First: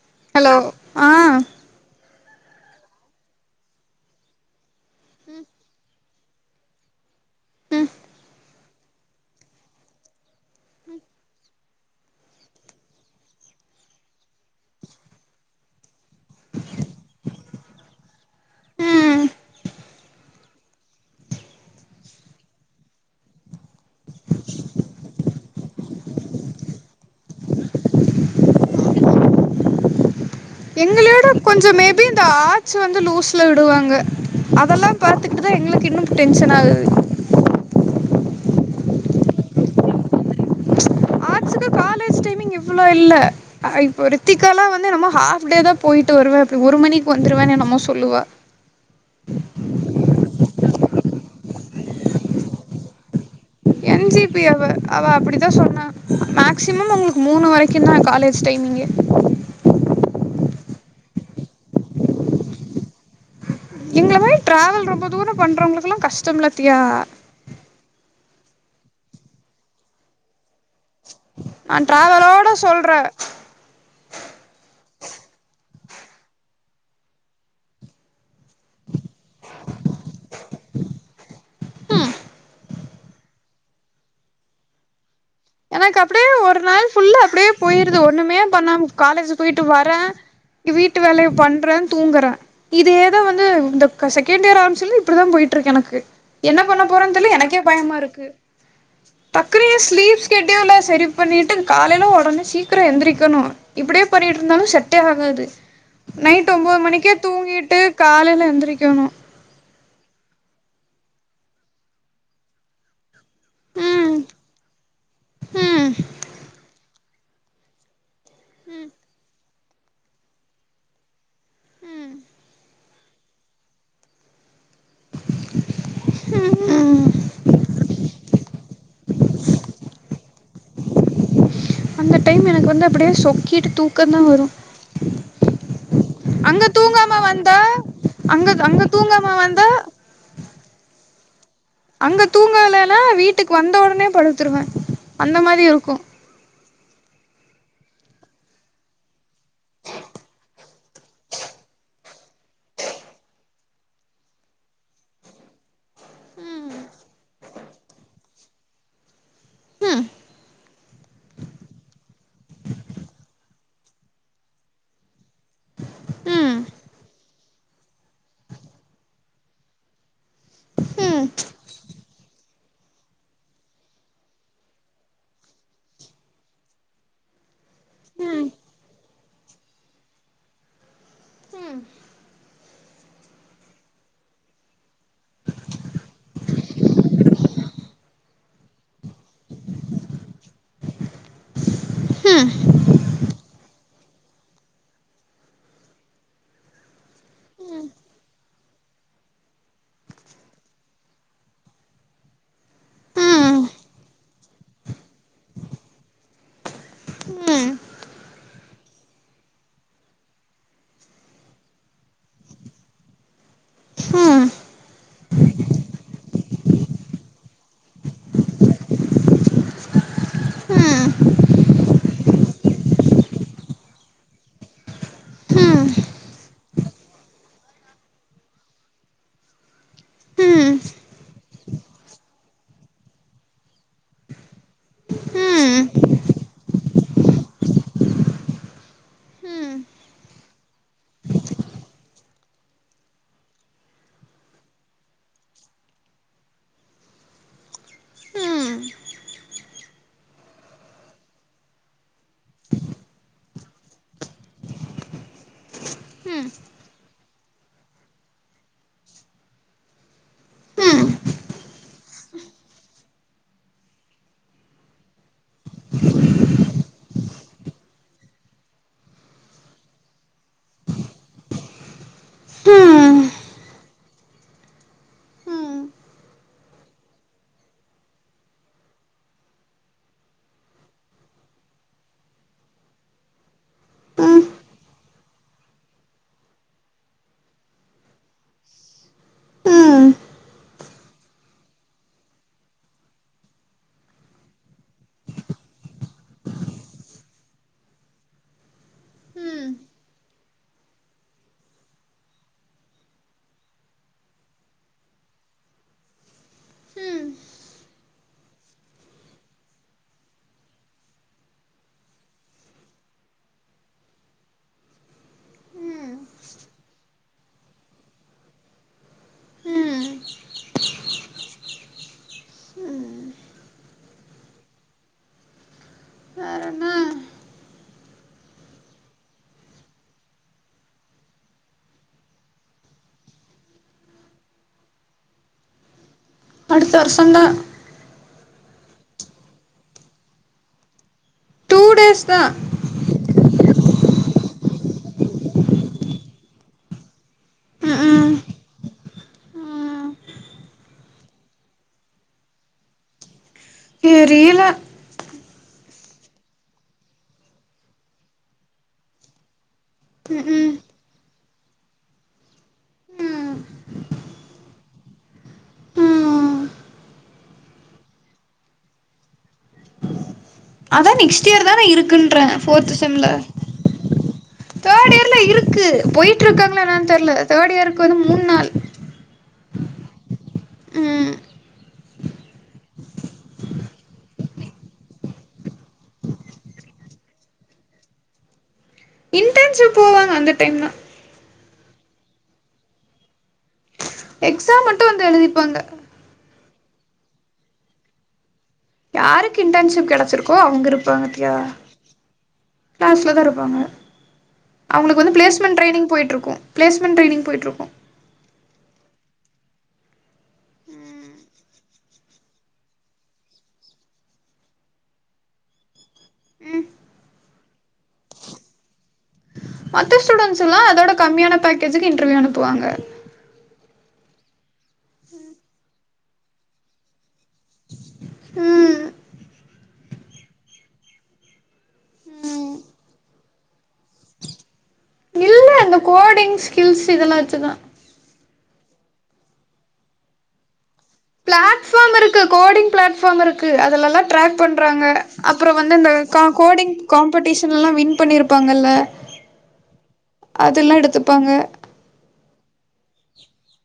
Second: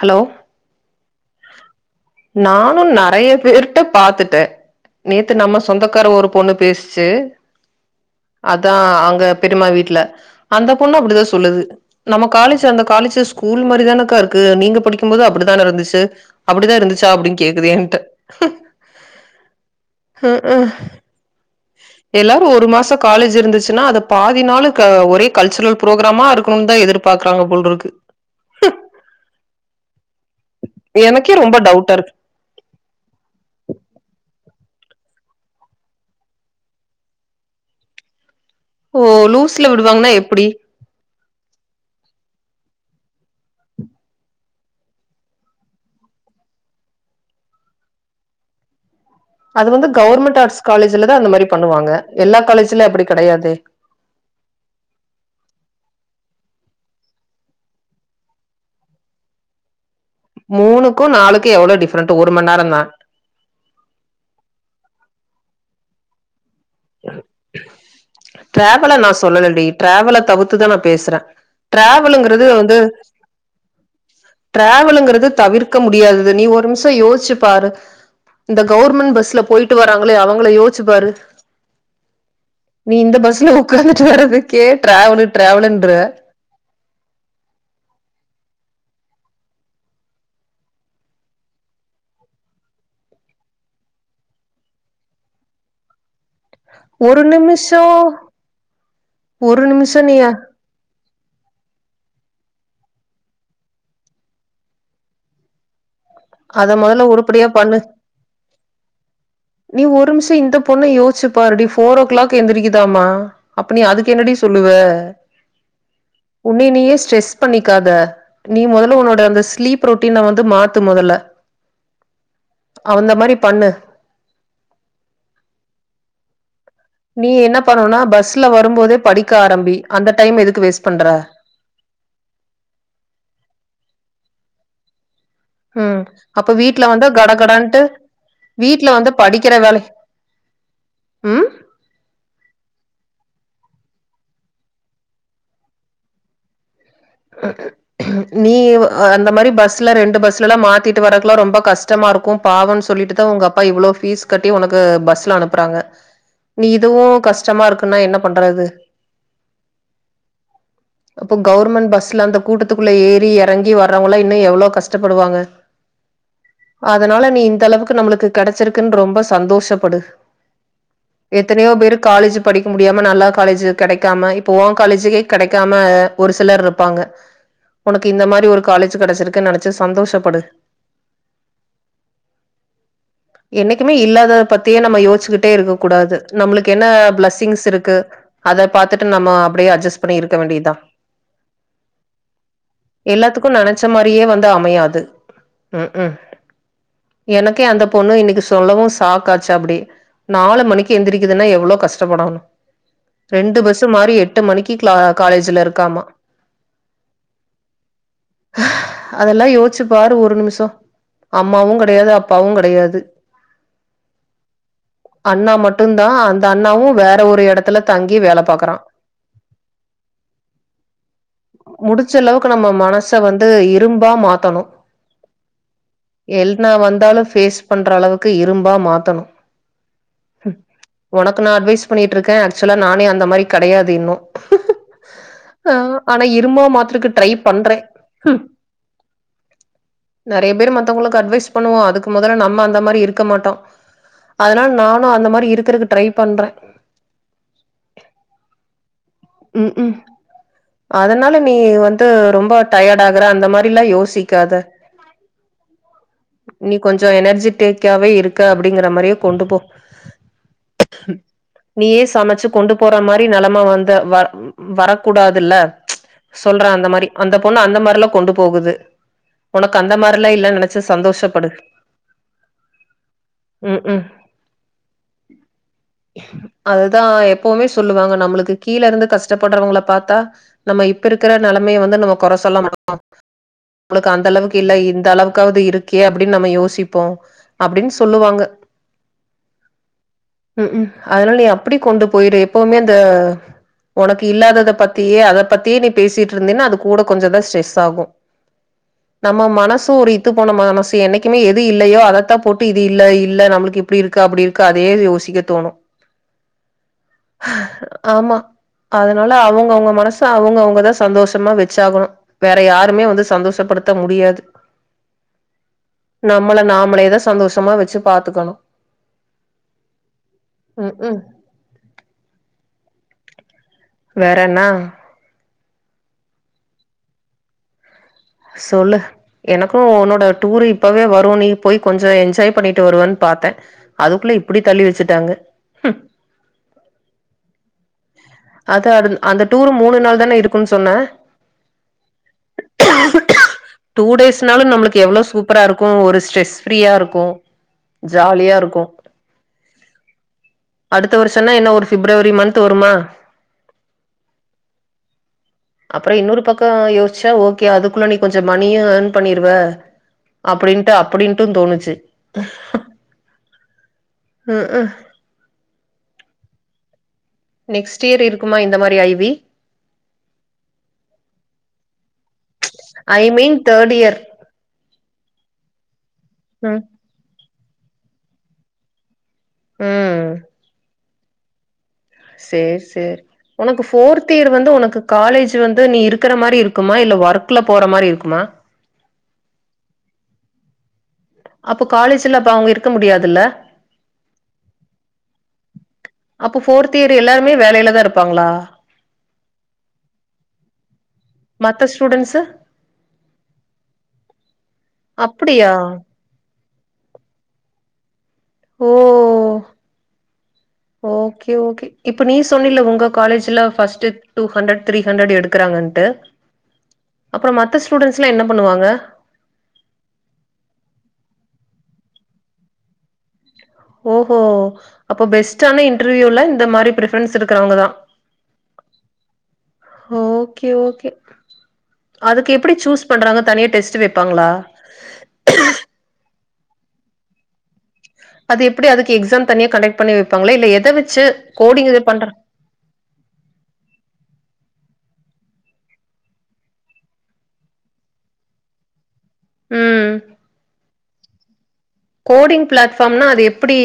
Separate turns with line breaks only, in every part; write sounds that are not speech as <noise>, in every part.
hello
ஆ
நானு நெறைய பேர்ட்ட பாத்துட்டே நேத்து நம்ம சொந்தக்கார ஒரு பொண்ணு பேஸ்ச்சு
ம்
அதா அங்க பெரிம்மா வீட்ல அந்த பொண்ணு அப்டிதா சொல்லுது நம்ம காலேஜ் அந்த காலேஜ்ஜு ஸ்கூல் மாரிதானக்கா இருக் க்கு நீங்க படிக்கும் போது அப்டிதான இருந்துச்சு அப்டிதா இருந்துச்சா அப்டின் கேக்குது என்ட்டா
ம்
உ உ எல்லாரும் ஒரு மாசம் காலேஜ் இருந்துச்சுன்னா அதை பாதி நாளு ஒரே கல்ச்சரல் புரோகிராம இருக்கணும்னு தா எதிர் பாக்குறாங்க போல இருக்கு
எங்களோட
எனக்கே ரொம்ப
கொஞ்சோ
டவுட்டா
மேபி
இருக்கு
இந்தா வச்சி வந்து லூஸ்ல விடுவாங்க அதெல்லா பாத்துட்டு தா எங்களுக்கு இன்னும் டென்ஷன் ஆகுது
ஓ லூஸ்ல விடுவாங்கன்னா எப்பிடி
ப்ளேஸ்ட் டைமிங் இவ்வளோ இல்ல இப்போ ரித்திக்கால்லா வந்து என்னமோ ஹாஃப் டே தா போயிட்டு வருவே அப்படி ஒரு மணிக்கு வந்துடுவன்னு என்னமோ சொல்லுவா
அது வந்து கவுர்மெண்ட் ஆர்ட்ஸ் காலேஜ்லதா அந்த மாறி பண்ணுவாங்க எல்லா காலேஜ்ல அப்படி கிடையாதே
என் ஜி பி அவ அவ அப்படிதா சொன்னா மேக்சிமம் உங்களுக்கு மூணு வரைக்கு தா காலேஜ் டைமிங்கே
மூணுக்கும் நாலுக்கும் எவ்ளோ டிஃப்ரெண்ட்டு ஒரு மண் நேரம் தா
எங்கள மாறி டிராவல் ரொம்ப தூரோ பண்றவங்களுக்கெல்லா கஷ்டம் இல்ல தியா
டிராவல நா சொல்லலடி டிராவல தவுத்துதா நா பேசுறே
நா
டிராவலுங்குறது
டிராவலோட
வந்து
சொல்றே
டிராவலுங்கிறது தவிர்க்க முடியாதது நீ ஒரு நிமிஷம் யோசிச்சு பாரு இந்த கவுவர்மெண்ட் பஸ்ல போயிட்டு வராங்களே அவங்கள யோசிச்சு பாரு நீ இந்த பஸ்ல உக்காந்துட்டு வரதுக்கே டிராவலு டிராவலுன்ற
எனக்கு அப்டியே ஒரு நாள் ஃபுல்லா அப்டியே போயிருது ஒண்ணுமே பண்ணாம காலேஜ் போயிட்டு வரே வீட்டு வேலைய பண்றே தூங்கறே இதேதா வந்து இந்த செகண்ட் இயர் ஆரம்பிச்சதுலருந்து இப்படிதா போயிட்டு இருக்கு எனக்கு என்ன பண்ண போறேன்னு
ஒரு
தெர்ல எனக்கே
நிமிஷம்
பயமா இருக்கு
ஒரு
டக்குன்னு என்
நிமிஷம் நீ
ஸ்லீவ்ஸ் ல்லா சரி பண்ணிட்டு காலைல உடனே சீக்கிரம் எந்திரிகணு இப்டியே பண்ணிட்டு இருந்தாலு செட்டே ஆகாது நைட்
அத
ஒம்போது
மொதல்ல
மணிக்கே
உருப்படியா பண்ணு
தூங்கிட்டு காலைல எந்திரிக்கணு
நீ ஒரு இம்ஷோ இந்த பொண்ண யோசிச்சுப்பாருடி ஃபோர் ஓ கிளாக் எந்திரிக்குதாமா அப்ப நீ அதுக்கு
ம்
என்னடி சொல்லுவ
ம்
உன்னைய நீயே ஸ்ட்ரெஸ் பண்ணிக்காத நீ மொதல்ல உன்னோட அந்த ஸ்லீப் ரொட்டீன வந்து மாத்து மொதல்ல அவந்த மாறி பண்ணு
ம் ம்
நீ என்ன பண்ணுன்னா பஸ்ல வரும் போதே படிக்க ஆரம்பி அந்த டைம் எதுக்கு வேஸ்ட் பண்ற
அந்த டைம் எனக்கு வந்து அப்படியே சொக்கிட்டு தூக்கம் தா வரும்
ம் அப்ப வீட்ல வந்தா கட கடன்ட்டு
அங்க அங்க
வீட்ல வந்து
தூங்காம
படிக்கிற
வந்தா
வேலை ம்
அங்க தூங்கலைல்ல வீட்டுக்கு வந்த உடனே படுத்துருவே அந்த மாறி இருக்கும்
<unintelligible> நீ அந்த மாறி பஸ்ல ரெண்டு பஸ்ல எல்லா மாத்திட்டு வரக்கல்லா ரொம்ப கஷ்டமா இருக்கும் பாவோன்னு சொல்லிட்டுதா உங்க அப்பா இவ்ளோ வீஸ் கட்டி உனக்கு பஸ்ல அனுப்பறாங்க நீ இதுவு கஷ்டமா இருக்குன்னா என்ன பண்றது
ம்
அப்ப கவுர்மண்ட் பஸ் எல்லா அந்த கூட்டத்துக்குள்ள ஏறி யறங்கி வர்றவங்கல்லா இன்னு எவ்ளோ கஷ்டப்படுவாங்க
ம்
அதனால நீ இந்த அளவுக்கு நம்மளுக்கு கெடச்சிருக்குன்னு ரொம்ப சந்தோஷப்படு
ம்
எத்தனயோ பேரு காலேஜி படிக்க முடியாம நல்லா காலேஜி கெடைக்காம இப்ப ஓன் காலேஜிக்கே கெடைக்காம ஒரு சிலரு இருப் பாங்க உனக்கு இந்த மாறி
ம் ம்
ஒரு காலேஜ் கெடச்சிருக்குன்னு நெனச்சு சந்தோஷப்படு
ம்
என்னைக்குமே இல்லாதத பத்தியே நம்ம யோச்சிக்கிட்டே இருக்க கூடாது நம்மளுக்கு என்ன பிளஸ்ஸிங்ஸ் இருக்கு அத பாத்துட்டு நம்ம அப்டியே அஜஸ் பண்ணி இருக்க வேண்டிய்தா
ம்
எல்லாத்துக்கு நெனச்ச மாரியே வந்து அமயாது ம் ம் எனக்கே அந்த பொண்ணு இன்னக்கி சொல்லவு சாக்காச்சு அப்டி நாலு மணிக்கு எந்திரிக்குதுன்னா எவ்ளோ கஷ்டப்படணு ரெண்டு
ம்
பஸ்ஸு மாரி எட்டு மணிக்கு க்ளா காலேஜ்ல இருக்காமா
ம்
அதெல்லா யோச்சிப்பாரு ஒரு நிமிஷோ அம்மாவு கெடையாது அப்பாவு கெடையாது து
ம்
அண்ணா மட்டுந் தா அந்த அண்ணாவு வேற ஒரு எடத்துல தங்கி வேல பாக்குறா முடு ஞ்ளவ்க்கு நம்ம மனச வந்து இரும்பா மாத்தணு எல்னா வந்தாலு ஃபேஸ் பண்ற அளவுக்கு இரும்பா மாத்தணு ம் ஒனக்கு நா அட்வைஸ் பண்ணிட்ருக்கே அக்சுவலா நானே அந்த மாரி கெடையாது இன்னொ அ ஆனா இரும்பா மாத்ருக்கு ட்ரை பண்றே நெறைய பேர் மத்தவங்ளுக்கு அட்வைஸ் பண்ணுவோ அதுக்கு மொதல்ல நம் ம அந்த மாரி இருக்க மாட்டோ அதுனால நானு அந்த மாரி இருக்குறக்கு ட்ரை பண்றே
ம்
ம் ம் அதுனால நீ வந்து ரொம்ப டயர்ட் ஆகுறே அந்த மாரில்லா யோசிக்காத
ம்
நீ கொஞ்சோ எனர்ஜிட்டேக்காவே இருக்க அப்டிங்கிற மாரியே கொண்டு போ நீயே சமச்சு கொண்டு போற மாரி நெலம வந் த வ வரக்கூடாதுல்ல சொல்ற அந்த மாரி அந்த பொண்ணு அந்த மாரில்லா கொண்டு போகுது ஒனக்கு அந்த மார்ல்லா இல்லன் நெனச்சு சந்தோஷப்படு
ம்
ம் ம் அதுதா எப்பவுமே சொல்லுவாங்க நம்ளுக்கு கீழ இருந்து கஷ்டப்பட்றவுங்கள பாத்தா நம்ம இப்ப இருக்குற நெலமைய வந்து நம்ம கொற சொல்ல மாட்டோ நம்ளுக்கு அந்த அளவுக்கு இல்ல இந்த அளவுக்காவது இருக்கே அப்டின்னு நம்ம யோசிப்போ அப்டின் சொல்லுவாங்க
ம்
ம் அதுனால நீ அப்டி கொண்டு போய்ரு எப்பவுமே அந்த ஒனக்கு இல்லாதத பத்தியே அத பத்தியே நீ பேசிட்ருந்தீனா அது கூட கொஞ்சொ தா ஸ்ட்ரெஸ் ஆகு நம்ம மனசு ஒரு இ த்துப்போன மனசு என்னைக்குமே எது இல்லையோ அதத்தா போட்டு இது இல்ல இல்ல நம்ளுக்கு இப்டி இருக்கு அப்டி இரு க்கு அதேத யோசிக்க தோணு ஆமா அதுனால அவுங்கவுங்க மனச அவுங்கவுங்கதா சந்தோஷமா வெச்சாகணு வேற யாருமே வந்து சந்தோஷப்படுத்த முடியாது நம்மள நாமளேதா சந்தோஷமா வச்சு பாத்துக்கணு
ம்
க் கு
ம்
வேற என்னா
வேறென்னா
சொல்லு எனக்கு உன்னோட டூரு இப்பவே வரு நீ போய் கொஞ்ச என்ஜாய் பண்ணிட்டு வருவேன் பாத்தே அதுக்குள்ள இப்டி தள்ளி வெச்சுட்டாங்க
அடுத்த வருஷந்தா
அதா அதுல் அந்த டூரு மூணு நாள் தானே இருக்குன்னு சொன்னே
டூ டேஸ் தா
டூ டேஸ்னாலு நம்மளுக்கு எவ்வளோ சூப்பரா இருக்கு ஒரு ஸ்ரெஸ் ஃப்ரீயா இருக்கு
ம் ம்
ஜாலியா இருக்கு
ம்
அடுத்த வருஷம்னா என்ன ஒரு பிப்ரவரி மந்த் வருமா
தெரியில
அப்றோ இன்னொரு பக்கோ யோசிச்சா ஓகே அதுக்குள்ள நீ கொஞ்சம மணியு ஏர்ன் பண்ணிருவே
ம் ம்
அப்டின்ட்டு அப்டின்ட்டு தோணுச்சு
ம்
அ அ
ம்
நெக்ஸ்ட் இயர் இருக்குமா இந்த மாரி ஐ வி
அதா நெக்ஸ்ட் இயர் தான இருக்குன்றே ஃபோர்த்து
ஐ
செம்ல
மீன் தேர்ட் இயர்
தேட் இயர்ல இருக்கு போயிட்டு
ம்
இருக்காங்ளா என்னன் தெர்ல தேட் இயருக்கு வந்து மூண் நாள்
ம்
ம்
சேர் சேர் உனக்கு ஃபோர்த் இயர் வந்து உனக்கு காலேஜ் வந்து நீ இருக்கிற மாரி இருக்குமா இல்ல ஒர்க்குல போற மாரி இருக்குமா
ஞ்சு போவாங்க அந்த டைம் தா
அப்போ காலேஜ்ல அப்ப அவுங்க இருக்க முடியாதுல்ல
எக்ஸாம் மட்டு வந்து எழுதிப்பாங்க
அப்போ ஃபோர்த் இயர் எல்லாருமே வேலைல தா இருப்பாங்ளா
யாருக்கு இன்டன்ஷிப் கெடச்சிருக்கோ அவுங்க இருப்பாங்க
மத்த ஸ்டூடண்ட்ஸு
க்ளாஸில தா இருப்பாங்க அவுங்களுக்கு வந்து
அப்டியா
பிளேஸ்மெண்ட் ட்ரைய்னிங் போய்ட்ருக்கு பிளேஸ்மெண்ட் ட்ரைய்னி்ங் போய்ட்ருக்கு
ஓ
ம்
ஓகே ஓகே இப்ப நீ சொன்னில உங்க காலேஜ்ல first two hundred three hundred எடுக்கறாங்கன்ட்டு
ம்
அப்றோ மத்த ஸ்டூடண்ஸ்ல்லா என்ன பண்ணுவாங்க
மத்த ஸ்டூடெண்ஸ்ல அதோட கம்மியான பேக்கேஜுக்கு இன்டர்வியூ அனுப்புவாங்க
ஓஹோ அப்ப பெஸ்டான இன்டர்வியூல இந்த மாரி ப்ரி பெரன்ஸ் இருக்றவங்கதா
ம்
ஓகே ஓகே அதுக்கு எப்டி சூஸ் பண்றாங்க தனியா டெஸ்ட் வெப்பாங்களா
இல்ல அந்த கோடிங்ஸ் கில்ஸ் இதெல்லா வெச்சுதா
அது எப்டி அதுக்கு எக்ஸாம் தனியா கன்டக்ட் பண்ணி வெப்பாங்களா இல்ல எத வெச்சு கோடிங் இது
ப்ளாட்ஃபாம்
பண்ற
இருக்கு ப்ளாட்ஃபாம் இருக்கு அதுலல்லா ட்ராக் பண்றாங்க அப்ற வந்து இந்த க கோடிங் காம்படிஷன்ல்லா வின் பண்ணிருப்பாங்கல்ல
ம்
அதல்லா எடுத்துப்பாங்க
கோடிங் ப்ளாட்ஃபாம்னா அது எப்டி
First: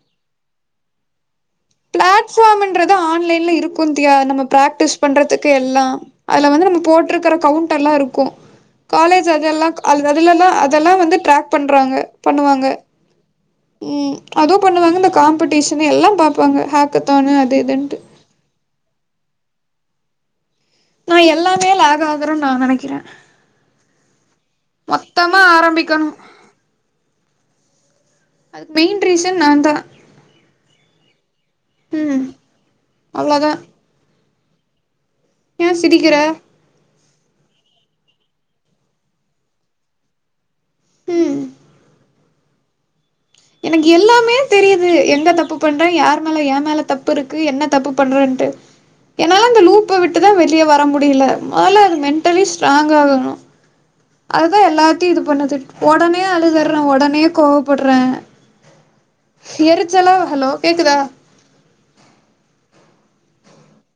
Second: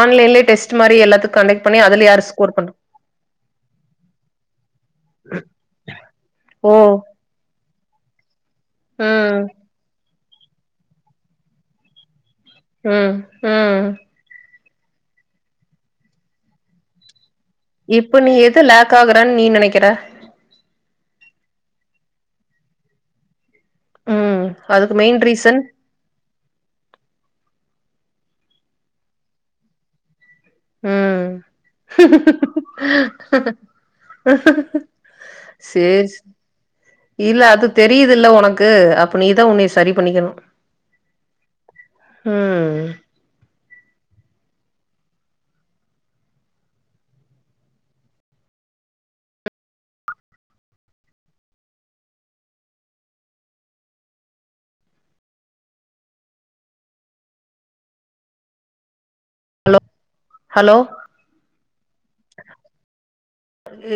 ஆன்லைன்லயே டெஸ்ட் மாரி எல்லாத்க்கு கன்டக்ட்
ப்ளாட்ஃபாம்ன்றது ஆன்லைன்ல இருக்கு தியா நம்ம பிராக்டிஸ் பண்றதுக்கு எல்லா அதுல வந்து
ஓ
நம்ம போட்ருக்கற கவுண்ட் எல்லா இருக்கு காலேஜ்
ம்
அத எல்லா அது அதுலல்லா அதெல்லா வந்து ட்ராக் பண்றாங்க பண்ணுவாங்க
ம் ம்
ம் அதோ பண்ணுவாங்க இந்த காம்படிஷனு எல்லாம் பாப்பாங்க ஹக்கத்தானு அது இதுன்ட்டு
இப்போ நீ எது லேக் ஆகுற நீ நனைக்கற
நா எல்லாமே லேக் ஆகார நா நனைக்கிறேன்
ம் அதுக்கு மெயின்
மொத்தமா
ரீசன்
ஆரமிக்கணும் அது பெயின் ட்ரீசன் நாந்தா
ம்
ம் அவ்ளோதா ஏ சிரிக்கிற
சேர்ஸ் இல்ல அது தெரியுதுல்ல ஒனக்கு அப்ப நீதா உன்னைய சரி பண்ணிக்கர்ணும்
உம்
ம்
எனக்கு எல்லாமே தெரியுது எங்க தப்பு பண்ற யார் மேல ய மேல தப்புருக்கு என்ன தப்பு பண்றன்ட்டு ஏனால அந்த லூப்ப விட்டுதா வெளிய வர முடியல மொல மென்டலி ஸ்ட்ராங்க் ஆகணும் அதா எல்லாத்தையு இது பண்ணுது ஒடனே அழுதறேன் ஒடனே கோவப்பட்றேன்
ஹலோ
எரிச்சலா ஹலோ கேக்குதா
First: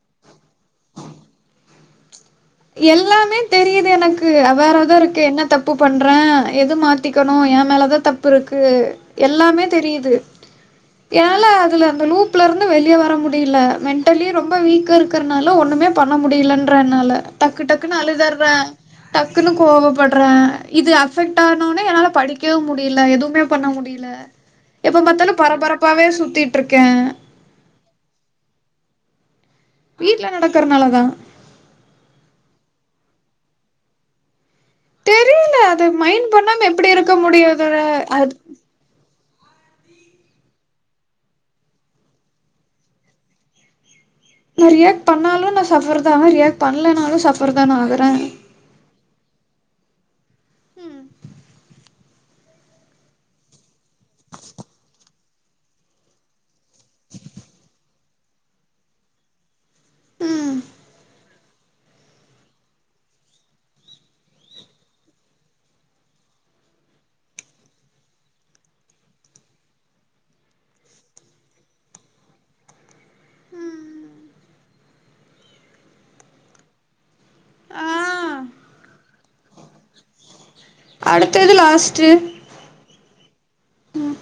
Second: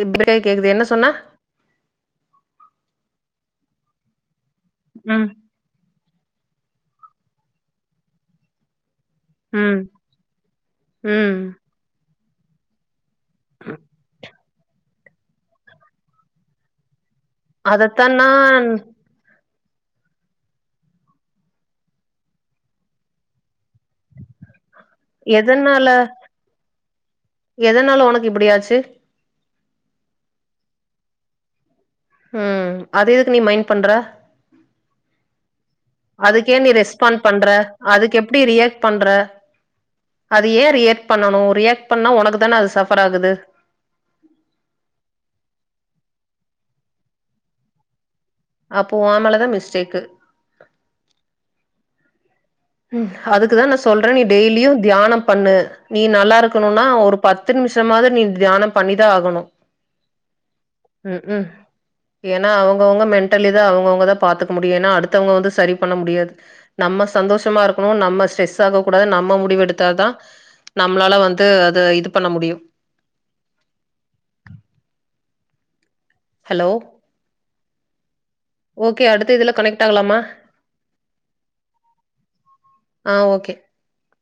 ம் கேக்குது என்ன சொன்ன
எல்லாமே தெரியுது எனக்கு வேற எதோருக்கு
ம்
என்ன தப் பு பண்றேன் எது மாத்திக்கணு ய மேலதா தப்புருக்கு எல்லாமே
ம்
தெரியுது
ம்
என்னால அதுல அந்த லூப்ல இருந்து வெளிய வர மு டில மென்டலி ரொம்ப வீக்கா இருக்கறனால ஒண்ணுமே பண்ண முடியலன்றனால டக்கு டக்குனு
அதத்தான்
அழுதர்றேன்
நான்
டக்குனு கோவப்பட்றேன் இது அஃபெக்ட் ஆகனோனே என்னால படிக்கவும் முடில எதுவுமே பண்ண முடி அ எப்ப பாத்தாலு
எதனால
பரபரப்பாவே சுத்தீட்ருக்க
எதனால ஒனக்கு இப்படியாச்சு
வீட்டல நடக்கறனால தா
உம் அது எதுக்கு நீ மைண்ட் பண்ற
தெரியில்ல
அதுக்கு ய நீ ரெஸ்பாண்ட் பண்ற அதுக்கு
அது
எப்டி ரியாக் பண்ற அது யே ரியாக் பண்ணும் ரியாக் பண்ணா ஒனக்கு தான அது சஃபர் ஆகுது
நா ரியாக்ட் பண்ணாலு நா சஃபர் தா ஆவ ரியாக்ட் பண்லனாலு சஃபர தான ஆகறேன்
அப்போ ஓமேலதா மிஸ்டேக்கு
ம்
ம் அதுக்குதான் நா நீ டெய்லியு தியானம் பண்ணு நீ நல்லாருக் கூனுனா ஒரு பத்து நிமிஷமாது நீ தியானோ பண்ணிதா ஆகணும்
ம்
ம் ஏன்னா அவங்கவுங்க மென்டலி தான் அவங்கவுங்கதா பாத்துக்க முடியும் ஏன்னா அடுத்தவங்க வந்து சரி பண்ண முடியாது நம்ம சந்தோஷமா இருக்கனோ நம்ம ஸ்ட்ரெஸ் ஆக கூடாது நம்ம முடிவெடுத்தாதா நம்மளால வந்து அத இது பண்ண முடியும்
ம்
ஹலோ
ஆ
ஓகே அடுத்து இதுல கனெக்ட் ஆகலாமா
அடுத்த இது லாஸ்ட்டு
ஆ ஓகே
உம்